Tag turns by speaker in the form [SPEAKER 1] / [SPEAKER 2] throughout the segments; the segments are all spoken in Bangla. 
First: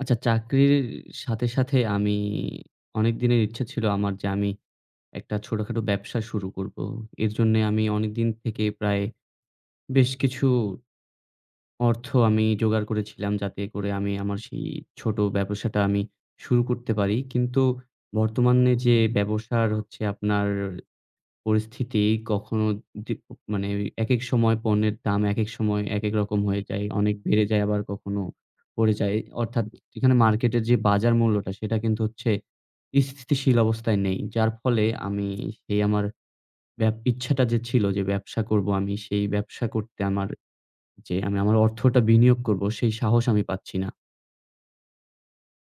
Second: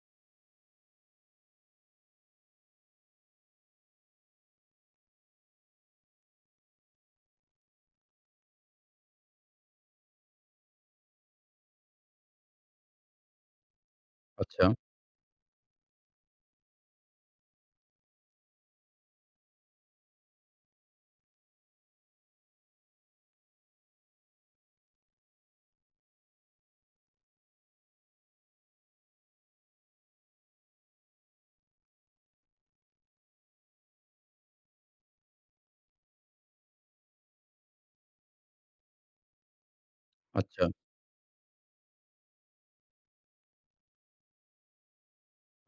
[SPEAKER 1] আচ্ছা, চাকরির সাথে, সাথে আমি অনেক দিনের ইচ্ছা ছিল আমার যে আমি একটা ছোটখাটো ব্যবসা শুরু করব। এর জন্যে আমি অনেকদিন থেকে প্রায় বেশ কিছু অর্থ আমি জোগাড় করেছিলাম যাতে করে আমি আমার সেই
[SPEAKER 2] আচ্ছা,
[SPEAKER 1] ছোট ব্যবসাটা আমি শুরু করতে পারি। কিন্তু বর্তমানে যে ব্যবসার হচ্ছে আপনার পরিস্থিতি, কখনো দি মানে একেক সময় পণ্যের দাম একেক সময় একেক রকম হয়ে যায়। অনেক বেড়ে যায়, আবার কখনো পড়ে যায়। অর্থাৎ এখানে মার্কেটের যে বাজার মূল্যটা সেটা কিন্তু হচ্ছে স্থিতিশীল অবস্থায় নেই। যার ফলে আমি সেই আমার ইচ্ছাটা যে ছিল যে ব্যবসা করব, আমি সেই ব্যবসা করতে আমার,
[SPEAKER 2] আচ্ছা।
[SPEAKER 1] যে আমি আমার অর্থটা বিনিয়োগ করব, সেই সাহস আমি পাচ্ছি না।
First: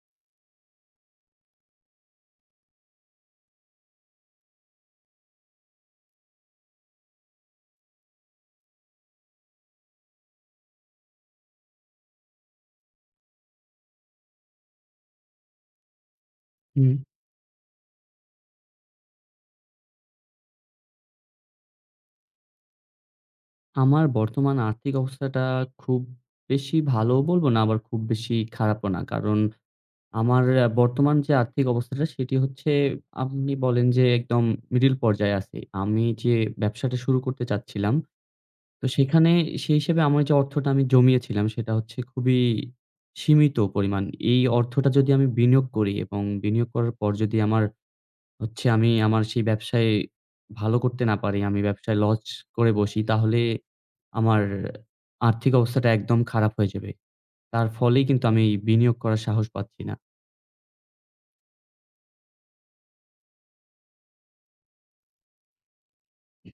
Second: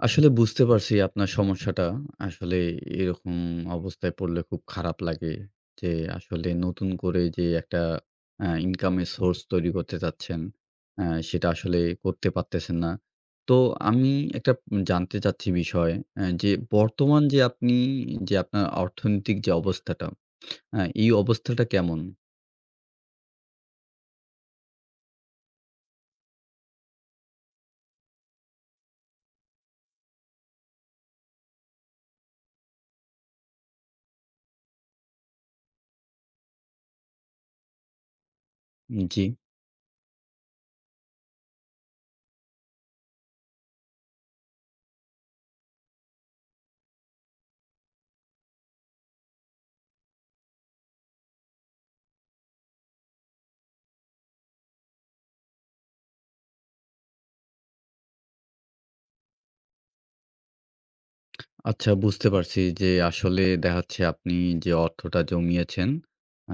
[SPEAKER 2] আসলে বুঝতে পারছি আপনার সমস্যাটা। আসলে এরকম অবস্থায় পড়লে খুব খারাপ লাগে যে, আসলে নতুন করে যে একটা ইনকামের সোর্স তৈরি করতে চাচ্ছেন, সেটা আসলে করতে পারতেছেন না। তো আমি একটা জানতে চাচ্ছি বিষয় যে,
[SPEAKER 1] হুম।
[SPEAKER 2] বর্তমান যে আপনার অর্থনৈতিক যে অবস্থাটা, এই অবস্থাটা কেমন?
[SPEAKER 1] আমার বর্তমান আর্থিক অবস্থাটা খুব বেশি ভালোও বলব না, আবার খুব বেশি খারাপও না। কারণ আমার বর্তমান যে আর্থিক অবস্থাটা সেটি হচ্ছে, আপনি বলেন যে, একদম মিডল পর্যায়ে আছি। আমি যে ব্যবসাটা শুরু করতে চাচ্ছিলাম, তো
[SPEAKER 2] জি।
[SPEAKER 1] সেখানে সেই হিসেবে আমার যে অর্থটা আমি জমিয়েছিলাম সেটা হচ্ছে খুবই সীমিত পরিমাণ। এই অর্থটা যদি আমি বিনিয়োগ করি, এবং বিনিয়োগ করার পর যদি আমার হচ্ছে আমি আমার সেই ব্যবসায় ভালো করতে না পারি, আমি ব্যবসায় লস করে বসি, তাহলে আমার আর্থিক অবস্থাটা একদম খারাপ হয়ে যাবে। তার ফলেই কিন্তু আমি বিনিয়োগ করার সাহস পাচ্ছি না।
[SPEAKER 2] আচ্ছা, বুঝতে পারছি যে আসলে দেখা যাচ্ছে আপনি যে অর্থটা জমিয়েছেন,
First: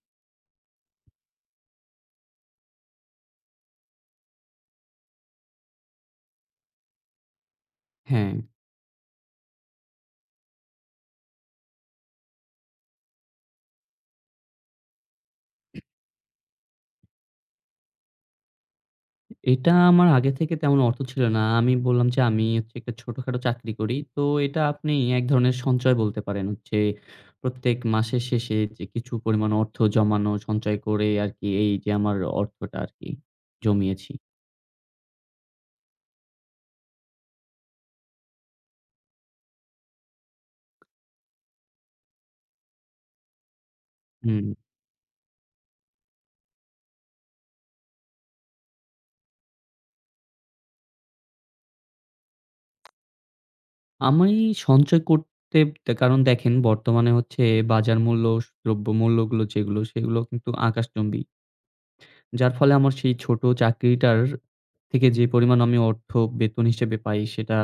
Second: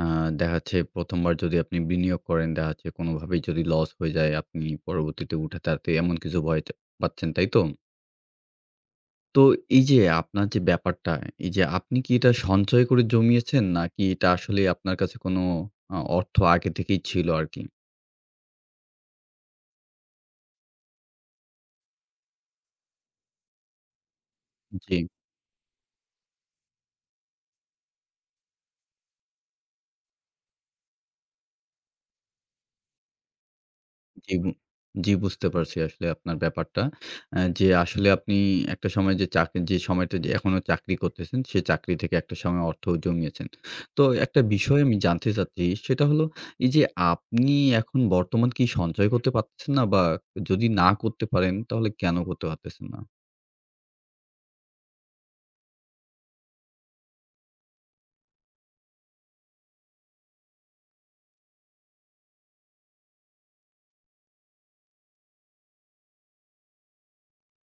[SPEAKER 2] আ দেখা যাচ্ছে ১ম বার যদি আপনি বিনিয়োগ করেন, দেখা যাচ্ছে কোনোভাবেই যদি লস হয়ে যায় আপনি পরবর্তীতে উঠাতে আরতে এমন কিছু ভয় তে পাচ্ছেন, তাই তো?
[SPEAKER 1] হ্যাঁ।
[SPEAKER 2] তো এই যে আপনার যে ব্যাপারটা, এই যে আপনি কি এটা সঞ্চয় করে জমিয়েছেন নাকি এটা আসলে আপনার কাছে কোনো অর্থ আগে থেকেই ছিল আরকি?
[SPEAKER 1] এটা আমার আগে থেকে তেমন অর্থ ছিল না। আমি বললাম যে, আমি হচ্ছে একটা ছোটখাটো চাকরি করি। তো এটা আপনি
[SPEAKER 2] জি।
[SPEAKER 1] এক ধরনের সঞ্চয় বলতে পারেন। হচ্ছে প্রত্যেক মাসের শেষে যে কিছু পরিমাণ অর্থ জমানো, সঞ্চয় করে আরকি এই যে আমার অর্থটা আরকি জমিয়েছি।
[SPEAKER 2] জি, বু জি, বুঝতে পারছি আসলে আপনার ব্যাপারটা। যে আসলে আপনি একটা সময় যে যে সময়টা যে এখনো চাকরি করতেছেন, সে চাকরি থেকে একটা সময় অর্থ জমিয়েছেন। তো একটা
[SPEAKER 1] হুম।
[SPEAKER 2] বিষয় আমি জানতে চাচ্ছি, সেটা হলো এই যে আপনি এখন বর্তমান কি সঞ্চয় করতে পারতেছেন না? বা যদি না করতে পারেন, তাহলে কেন করতে পারতেছেন না?
[SPEAKER 1] আমি সঞ্চয় করতে কারণ দেখেন বর্তমানে হচ্ছে বাজার মূল্য, দ্রব্যমূল্যগুলো যেগুলো সেগুলো কিন্তু আকাশচুম্বী। যার ফলে আমার সেই ছোট চাকরিটার থেকে যে পরিমাণ আমি অর্থ বেতন হিসেবে পাই, সেটা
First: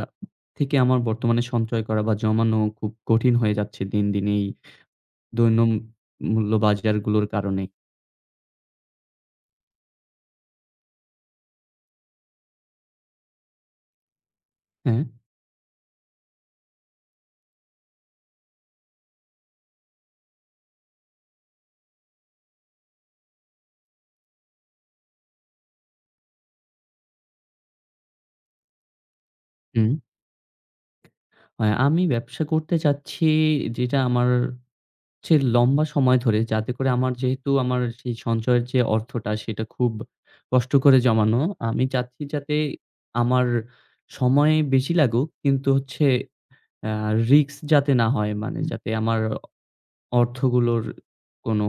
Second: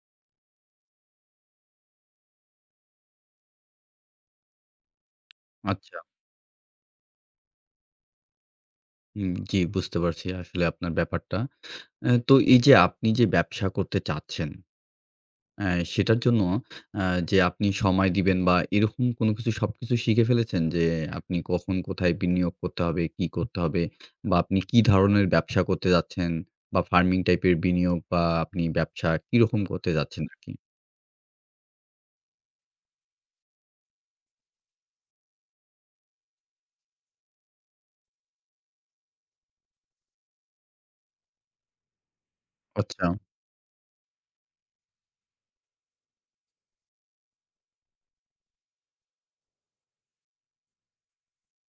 [SPEAKER 1] থেকে আমার বর্তমানে সঞ্চয় করা বা জমানো খুব কঠিন হয়ে যাচ্ছে দিন, দিন এই দৈনম
[SPEAKER 2] আচ্ছা,
[SPEAKER 1] মূল্য বাজারগুলোর কারণে।
[SPEAKER 2] হুম, জি, বুঝতে পারছি আসলে আপনার ব্যাপারটা। তো এই যে আপনি যে ব্যবসা করতে চাচ্ছেন,
[SPEAKER 1] হ্যাঁ?
[SPEAKER 2] হ্যাঁ, সেটার জন্য আ যে আপনি সময় দিবেন বা এরকম কোনো কিছু সবকিছু শিখে ফেলেছেন যে আপনি কখন কোথায় বিনিয়োগ করতে হবে, কি করতে হবে বা আপনি কি ধরনের ব্যবসা করতে যাচ্ছেন বা ফার্মিং টাইপের বিনিয়োগ বা আপনি ব্যবসা কিরকম
[SPEAKER 1] হুম।
[SPEAKER 2] করতে যাচ্ছেন আরকি?
[SPEAKER 1] আমি ব্যবসা করতে চাচ্ছি যেটা আমার হচ্ছে লম্বা সময় ধরে, যাতে করে আমার, যেহেতু আমার সেই সঞ্চয়ের যে অর্থটা সেটা খুব কষ্ট করে জমানো। আমি চাচ্ছি যাতে
[SPEAKER 2] আচ্ছা।
[SPEAKER 1] আমার সময় বেশি লাগুক, কিন্তু হচ্ছে আ রিস্ক যাতে না হয়, মানে যাতে আমার অর্থগুলোর কোনো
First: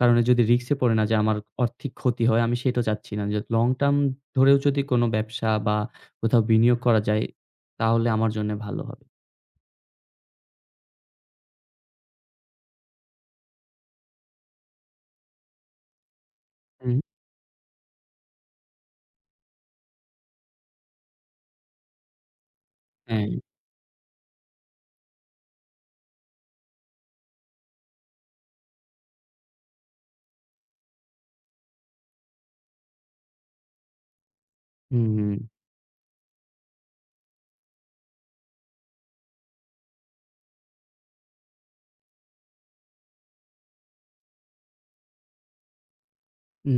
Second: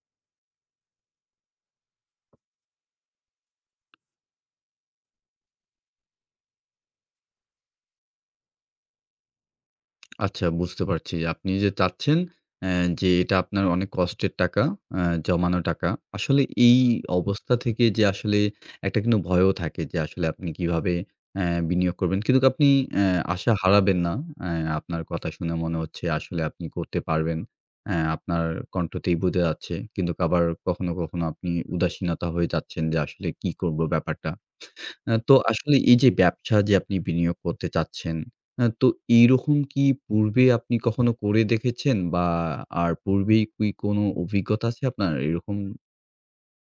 [SPEAKER 1] কারণে যদি রিস্ক এ পড়ে, না, যে আমার আর্থিক ক্ষতি হয়, আমি সেটা চাচ্ছি না। যে লং টার্ম ধরেও যদি কোনো ব্যবসা বা কোথাও বিনিয়োগ করা যায়, তাহলে আমার জন্য ভালো হবে।
[SPEAKER 2] আচ্ছা, বুঝতে পারছি। আপনি যে চাচ্ছেন অ্যা যে এটা আপনার অনেক কষ্টের টাকা, জমানো টাকা। আসলে এই
[SPEAKER 1] হুম।
[SPEAKER 2] অবস্থা থেকে যে আসলে একটা কিন্তু ভয়ও থাকে যে আসলে আপনি কিভাবে বিনিয়োগ করবেন। কিন্তু আপনি অ্যা
[SPEAKER 1] হ্যাঁ, হুম।
[SPEAKER 2] আশা হারাবেন না। আপনার কথা শুনে মনে হচ্ছে আসলে আপনি করতে পারবেন। আপনার কণ্ঠতেই বোঝা যাচ্ছে। কিন্তু আবার কখনো, কখনো আপনি উদাসীনতা হয়ে যাচ্ছেন যে আসলে কি করব ব্যাপারটা।
[SPEAKER 1] হুম।
[SPEAKER 2] তো আসলে এই যে ব্যবসা যে আপনি বিনিয়োগ করতে চাচ্ছেন, তো এইরকম কি পূর্বে আপনি কখনো করে দেখেছেন? বা আর পূর্বেই কি কোনো অভিজ্ঞতা আছে আপনার এরকম?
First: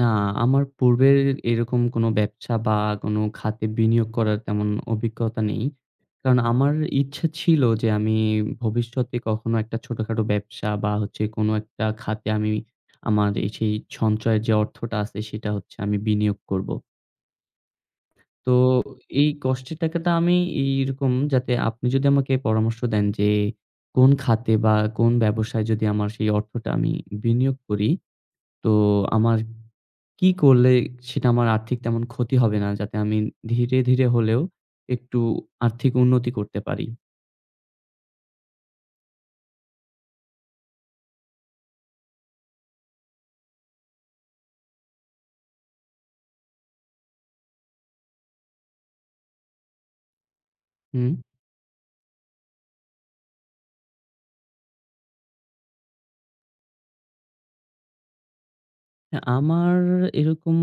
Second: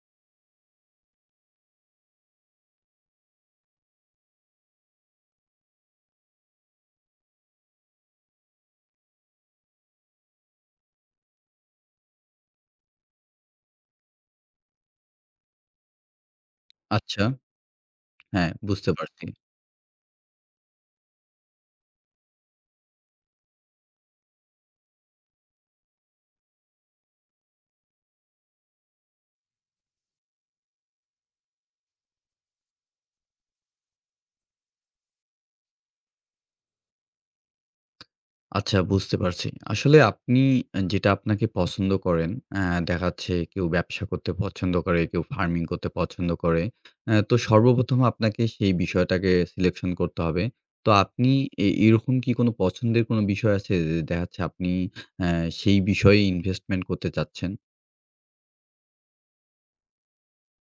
[SPEAKER 1] না, আমার পূর্বের এরকম কোনো ব্যবসা বা কোনো খাতে বিনিয়োগ করার তেমন অভিজ্ঞতা নেই। কারণ আমার ইচ্ছা ছিল যে, আমি ভবিষ্যতে কখনো একটা ছোটখাটো ব্যবসা বা হচ্ছে কোনো একটা খাতে আমি আমার এই সেই সঞ্চয়ের যে অর্থটা আছে সেটা হচ্ছে আমি বিনিয়োগ করব।
[SPEAKER 2] আচ্ছা,
[SPEAKER 1] তো
[SPEAKER 2] হ্যাঁ, বুঝতে পারছি।
[SPEAKER 1] এই কষ্টের টাকাটা আমি এইরকম, যাতে আপনি যদি আমাকে পরামর্শ দেন যে, কোন খাতে বা কোন ব্যবসায় যদি আমার সেই অর্থটা আমি বিনিয়োগ করি, তো আমার কি করলে সেটা আমার আর্থিক তেমন ক্ষতি হবে না? যাতে আমি ধীরে, ধীরে হলেও একটু আর্থিক উন্নতি করতে পারি।
[SPEAKER 2] আচ্ছা, বুঝতে পারছি। আসলে আপনি যেটা আপনাকে পছন্দ করেন, আ দেখা যাচ্ছে কেউ ব্যবসা করতে পছন্দ করে, কেউ ফার্মিং করতে পছন্দ করে। তো সর্বপ্রথম আপনাকে সেই বিষয়টাকে সিলেকশন করতে হবে। তো
[SPEAKER 1] হুম?
[SPEAKER 2] আপনি এরকম কি কোনো পছন্দের কোনো বিষয় আছে যে দেখা যাচ্ছে আপনি আ সেই বিষয়ে ইনভেস্টমেন্ট করতে চাচ্ছেন?
[SPEAKER 1] হ্যাঁ, আমার এরকম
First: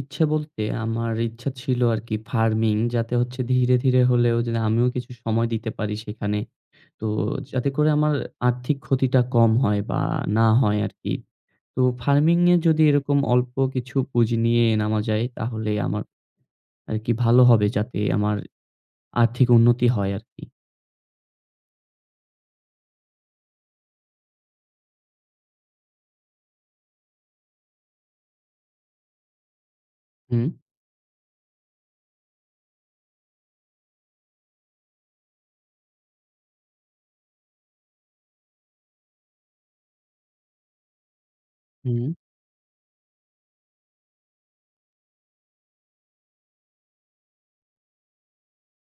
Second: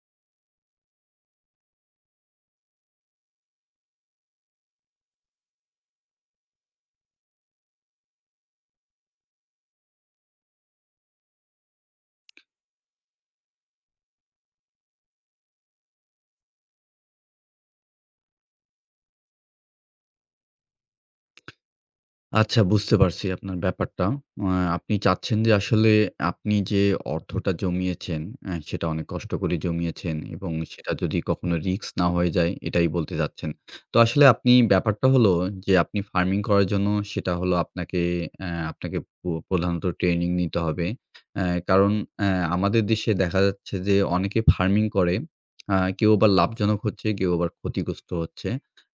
[SPEAKER 1] ইচ্ছে বলতে আমার ইচ্ছা ছিল আরকি ফার্মিং, যাতে হচ্ছে ধীরে, ধীরে হলেও যেন আমিও কিছু সময় দিতে পারি সেখানে। তো যাতে করে আমার আর্থিক ক্ষতিটা কম হয় বা না হয় আরকি। তো ফার্মিং এ যদি এরকম অল্প কিছু পুঁজি নিয়ে নামা যায়, তাহলে আমার আরকি ভালো হবে, যাতে আমার আর্থিক উন্নতি হয় আরকি।
[SPEAKER 2] আচ্ছা, বুঝতে পারছি আপনার ব্যাপারটা। আ আপনি চাচ্ছেন যে আসলে আপনি যে অর্থটা জমিয়েছেন, সেটা অনেক কষ্ট করে জমিয়েছেন
[SPEAKER 1] হুম,
[SPEAKER 2] এবং সেটা যদি কখনো রিস্ক না হয়ে যায় এটাই বলতে চাচ্ছেন। তো আসলে আপনি ব্যাপারটা হলো যে আপনি ফার্মিং করার জন্য সেটা হলো আপনাকে প্রধানত ট্রেনিং নিতে হবে। কারণ
[SPEAKER 1] হুম।
[SPEAKER 2] অ্যা আমাদের দেশে দেখা যাচ্ছে যে অনেকে ফার্মিং করে। কেউ আবার লাভজনক হচ্ছে, কেউ আবার ক্ষতিগ্রস্ত হচ্ছে।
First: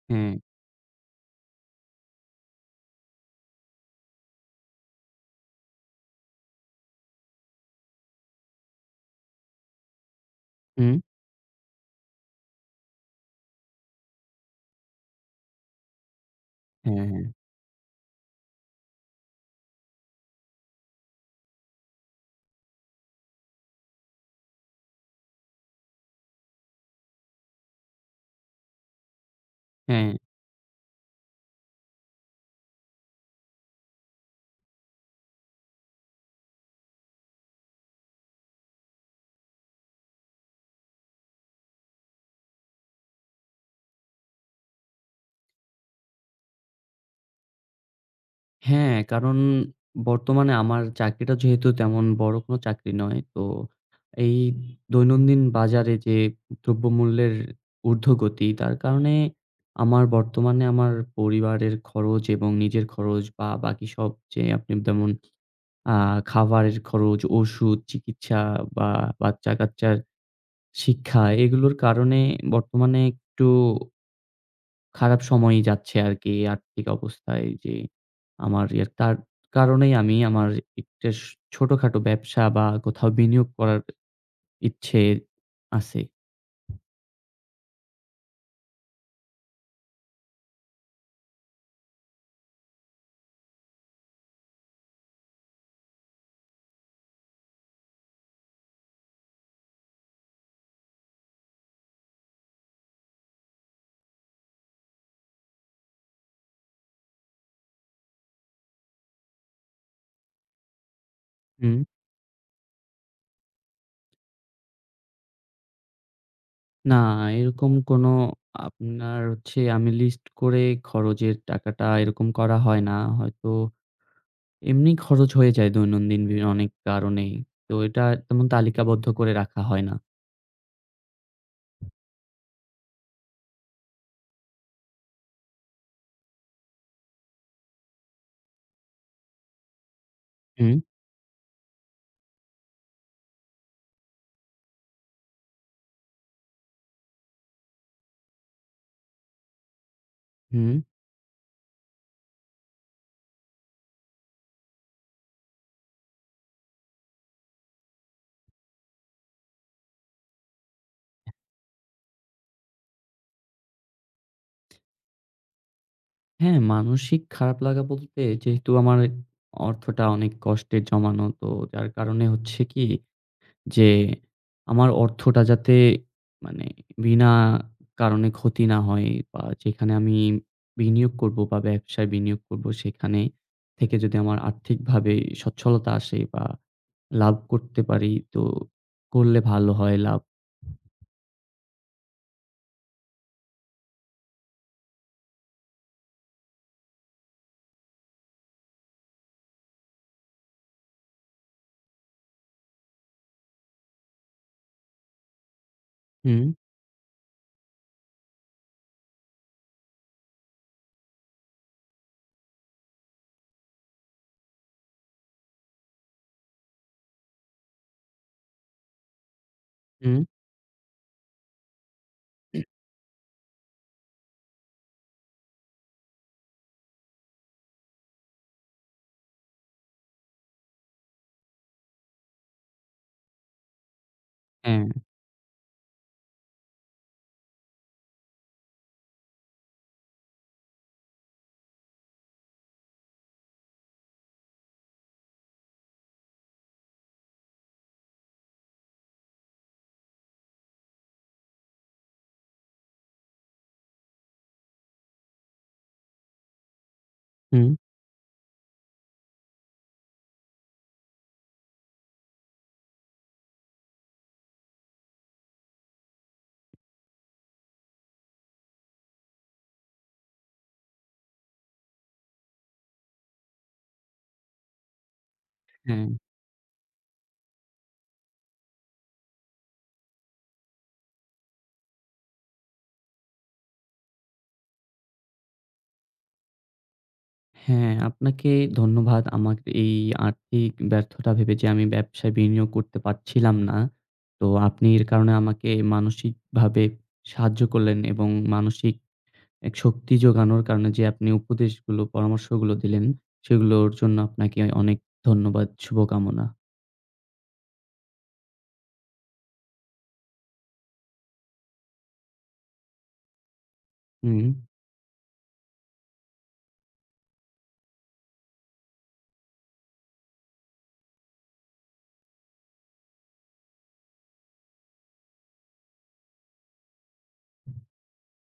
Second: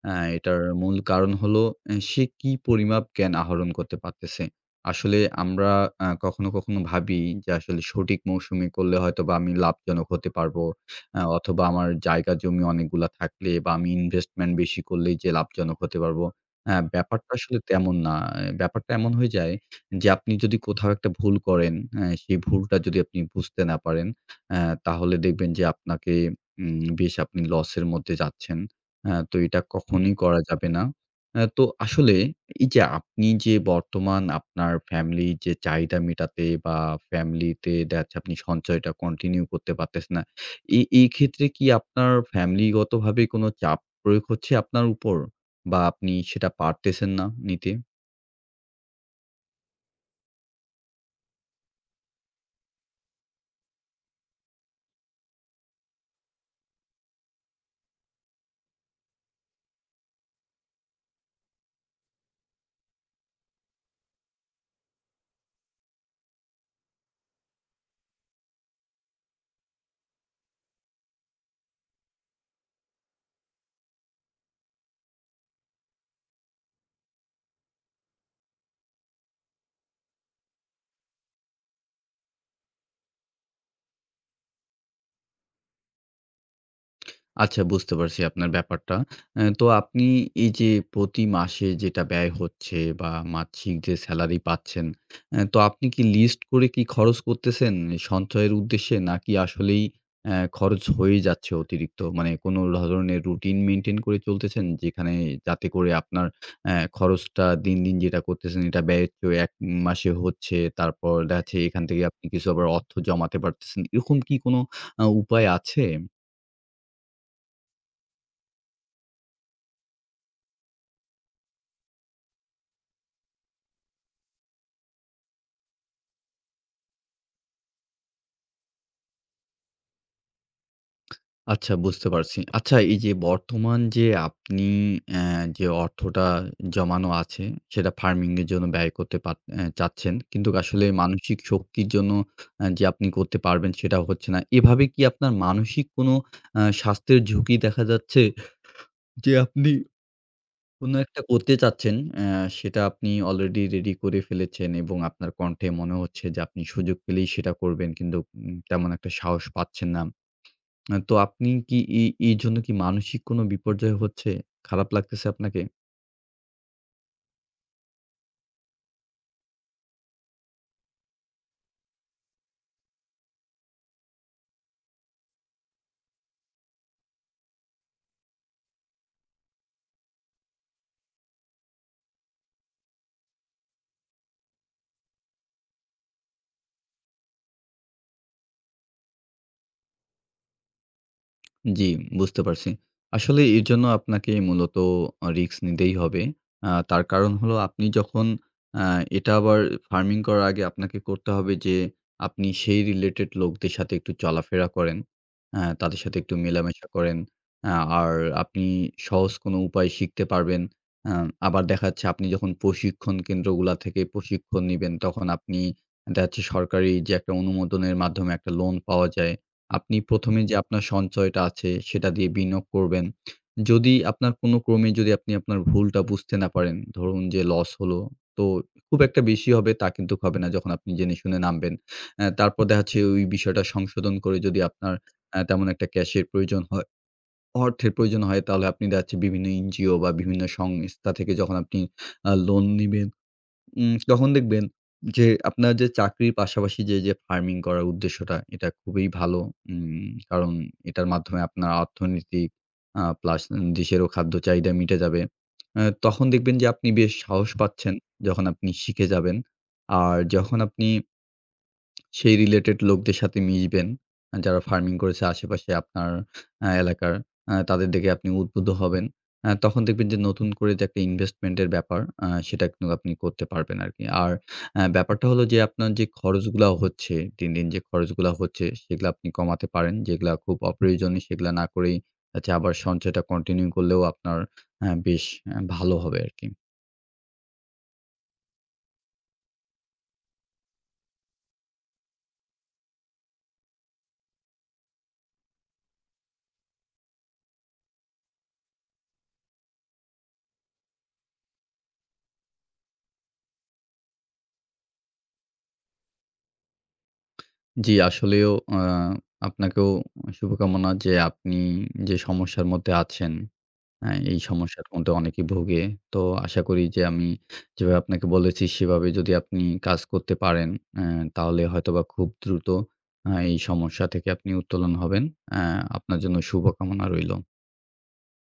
[SPEAKER 1] হ্যাঁ,
[SPEAKER 2] এটার মূল কারণ হলো সে কি পরিমাপ জ্ঞান আহরণ করতে পারতেছে। আসলে আমরা কখনো, কখনো ভাবি যে আসলে সঠিক মৌসুমে করলে হয়তোবা আমি লাভজনক হতে পারবো।
[SPEAKER 1] হুম।
[SPEAKER 2] অথবা আমার জায়গা জমি অনেকগুলা থাকলে বা আমি ইনভেস্টমেন্ট বেশি করলেই যে লাভজনক হতে পারবো।
[SPEAKER 1] হ্যাঁ, হ্যাঁ,
[SPEAKER 2] ব্যাপারটা আসলে তেমন না। ব্যাপারটা এমন হয়ে যায় যে আপনি যদি কোথাও একটা ভুল করেন, সেই ভুলটা যদি আপনি বুঝতে না পারেন, আ তাহলে দেখবেন যে আপনাকে বেশ আপনি লসের মধ্যে যাচ্ছেন। তো এটা
[SPEAKER 1] হ্যাঁ,
[SPEAKER 2] কখনোই করা যাবে না। তো আসলে এই যে আপনি যে বর্তমান আপনার ফ্যামিলির যে চাহিদা মেটাতে বা ফ্যামিলিতে দেখা যাচ্ছে আপনি সঞ্চয়টা কন্টিনিউ করতে পারতেছেন না। এই ক্ষেত্রে কি আপনার ফ্যামিলিগতভাবে কোনো চাপ প্রয়োগ হচ্ছে আপনার উপর? বা আপনি সেটা পারতেছেন না নিতে?
[SPEAKER 1] হ্যাঁ, কারণ বর্তমানে আমার চাকরিটা যেহেতু তেমন বড় কোনো চাকরি নয়, তো এই দৈনন্দিন বাজারে যে দ্রব্যমূল্যের ঊর্ধ্বগতি, তার কারণে আমার বর্তমানে আমার পরিবারের খরচ এবং নিজের খরচ বা বাকি সব যে, আপনি যেমন আ খাবারের খরচ, ওষুধ, চিকিৎসা বা বাচ্চা-কাচ্চার শিক্ষা, এগুলোর কারণে বর্তমানে একটু খারাপ সময়ই যাচ্ছে আরকি আর্থিক অবস্থায়, যে আমার তার কারণেই আমি আমার একটা ছোটখাটো ব্যবসা বা কোথাও বিনিয়োগ করার ইচ্ছে আছে।
[SPEAKER 2] আচ্ছা, বুঝতে পারছি আপনার ব্যাপারটা। তো আপনি এই যে প্রতি মাসে যেটা ব্যয় হচ্ছে বা মাসিক যে সেলারি পাচ্ছেন, তো আপনি কি লিস্ট করে কি খরচ করতেছেন সঞ্চয়ের উদ্দেশ্যে? নাকি আসলেই খরচ হয়ে যাচ্ছে অতিরিক্ত? মানে কোনো ধরনের রুটিন মেইনটেইন করে চলতেছেন? যেখানে যাতে করে আপনার খরচটা দিন, দিন যেটা করতেছেন এটা ব্যয় তো ১ মাসে হচ্ছে, তারপর দেখা যাচ্ছে
[SPEAKER 1] হুম।
[SPEAKER 2] এখান থেকে আপনি কিছু আবার অর্থ জমাতে পারতেছেন। এরকম কি কোনো উপায় আছে?
[SPEAKER 1] না, এরকম কোনো, আপনার হচ্ছে আমি লিস্ট করে খরচের টাকাটা এরকম করা হয় না। হয়তো এমনি খরচ হয়ে যায় দৈনন্দিন অনেক কারণেই। তো এটা তেমন তালিকাবদ্ধ করে রাখা হয় না।
[SPEAKER 2] আচ্ছা, বুঝতে পারছি। আচ্ছা, এই যে বর্তমান যে আপনি অ্যা যে অর্থটা জমানো আছে সেটা ফার্মিং এর জন্য ব্যয় করতে পার অ্যা চাচ্ছেন। কিন্তু
[SPEAKER 1] হুম।
[SPEAKER 2] আসলে মানসিক শক্তির জন্য যে আপনি করতে পারবেন সেটা হচ্ছে না। এভাবে কি আপনার মানসিক কোনো স্বাস্থ্যের ঝুঁকি দেখা যাচ্ছে? যে আপনি
[SPEAKER 1] হুম।
[SPEAKER 2] কোনো একটা করতে চাচ্ছেন, সেটা আপনি অলরেডি রেডি করে ফেলেছেন এবং আপনার কণ্ঠে মনে হচ্ছে যে আপনি সুযোগ পেলেই সেটা করবেন কিন্তু তেমন একটা সাহস পাচ্ছেন না। তো আপনি কি এই জন্য কি মানসিক কোনো বিপর্যয় হচ্ছে? খারাপ লাগতেছে আপনাকে?
[SPEAKER 1] হ্যাঁ, মানসিক খারাপ লাগা বলতে যেহেতু আমার অর্থটা অনেক কষ্টে জমানো, তো যার কারণে হচ্ছে কি, যে আমার অর্থটা যাতে, মানে বিনা কারণে ক্ষতি না হয়, বা যেখানে আমি বিনিয়োগ করব বা ব্যবসায় বিনিয়োগ করব সেখানে থেকে যদি আমার আর্থিকভাবে সচ্ছলতা আসে বা লাভ করতে পারি, তো করলে ভালো হয় লাভ।
[SPEAKER 2] জি, বুঝতে পারছি। আসলে এর জন্য আপনাকে মূলত রিস্ক নিতেই হবে। তার কারণ হলো আপনি যখন আ এটা আবার ফার্মিং করার আগে আপনাকে করতে হবে যে আপনি সেই রিলেটেড লোকদের সাথে একটু চলাফেরা করেন। তাদের সাথে একটু
[SPEAKER 1] হুম,
[SPEAKER 2] মেলামেশা করেন। আ আর আপনি সহজ কোনো উপায় শিখতে পারবেন। আ আবার দেখা যাচ্ছে আপনি যখন প্রশিক্ষণ কেন্দ্রগুলা থেকে প্রশিক্ষণ নিবেন তখন আপনি দেখা যাচ্ছে সরকারি যে একটা অনুমোদনের মাধ্যমে একটা লোন পাওয়া যায়। আপনি
[SPEAKER 1] হুম,
[SPEAKER 2] ১ম এ যে আপনার সঞ্চয়টা আছে সেটা দিয়ে বিনিয়োগ করবেন। যদি আপনার কোনো ক্রমে যদি আপনি আপনার ভুলটা বুঝতে না পারেন, ধরুন যে লস হলো, তো খুব একটা বেশি হবে তা কিন্তু হবে না যখন আপনি জেনে শুনে নামবেন। তারপর দেখা যাচ্ছে ওই বিষয়টা সংশোধন করে যদি
[SPEAKER 1] হ্যাঁ,
[SPEAKER 2] আপনার তেমন একটা ক্যাশের প্রয়োজন হয়, অর্থের প্রয়োজন হয় তাহলে আপনি দেখা যাচ্ছে বিভিন্ন এনজিও বা বিভিন্ন সংস্থা থেকে যখন আপনি লোন নিবেন, তখন দেখবেন যে আপনার যে চাকরির পাশাপাশি যে ফার্মিং করার উদ্দেশ্যটা এটা খুবই ভালো। কারণ এটার মাধ্যমে আপনার অর্থনৈতিক প্লাস দেশেরও খাদ্য চাহিদা মিটে যাবে। তখন দেখবেন যে আপনি বেশ সাহস
[SPEAKER 1] হুম।
[SPEAKER 2] পাচ্ছেন যখন আপনি শিখে যাবেন। আর যখন আপনি সেই রিলেটেড লোকদের সাথে মিশবেন। যারা ফার্মিং করেছে আশেপাশে আপনার এলাকার, তাদের দেখে আপনি উদ্বুদ্ধ হবেন। তখন দেখবেন যে নতুন করে যে একটা ইনভেস্টমেন্ট এর ব্যাপার, সেটা কিন্তু আপনি করতে পারবেন আরকি। আর ব্যাপারটা হলো যে আপনার যে
[SPEAKER 1] হ্যাঁ।
[SPEAKER 2] খরচগুলা হচ্ছে, দিন, দিন যে খরচগুলা হচ্ছে সেগুলা আপনি কমাতে পারেন। যেগুলা খুব অপ্রয়োজনীয় সেগুলা না করেই হচ্ছে আবার সঞ্চয়টা কন্টিনিউ করলেও আপনার বেশ ভালো হবে আরকি।
[SPEAKER 1] হ্যাঁ, আপনাকে ধন্যবাদ। আমার এই আর্থিক ব্যর্থতা ভেবে যে আমি ব্যবসায় বিনিয়োগ করতে পারছিলাম না। তো আপনি এর কারণে আমাকে মানসিকভাবে সাহায্য করলেন, এবং মানসিক এক শক্তি যোগানোর কারণে যে আপনি উপদেশগুলো, পরামর্শগুলো দিলেন, সেগুলোর জন্য আপনাকে অনেক ধন্যবাদ। শুভকামনা।
[SPEAKER 2] জি, আসলেও আ আপনাকেও শুভকামনা যে আপনি যে সমস্যার মধ্যে আছেন, হ্যাঁ? এই
[SPEAKER 1] হুম।
[SPEAKER 2] সমস্যার মধ্যে অনেকেই ভোগে। তো আশা করি যে আমি যেভাবে আপনাকে বলেছি সেভাবে যদি আপনি কাজ করতে পারেন, অ্যা তাহলে হয়তোবা খুব দ্রুত এই সমস্যা থেকে আপনি উত্তোলন হবেন। অ্যা আপনার জন্য শুভকামনা রইল।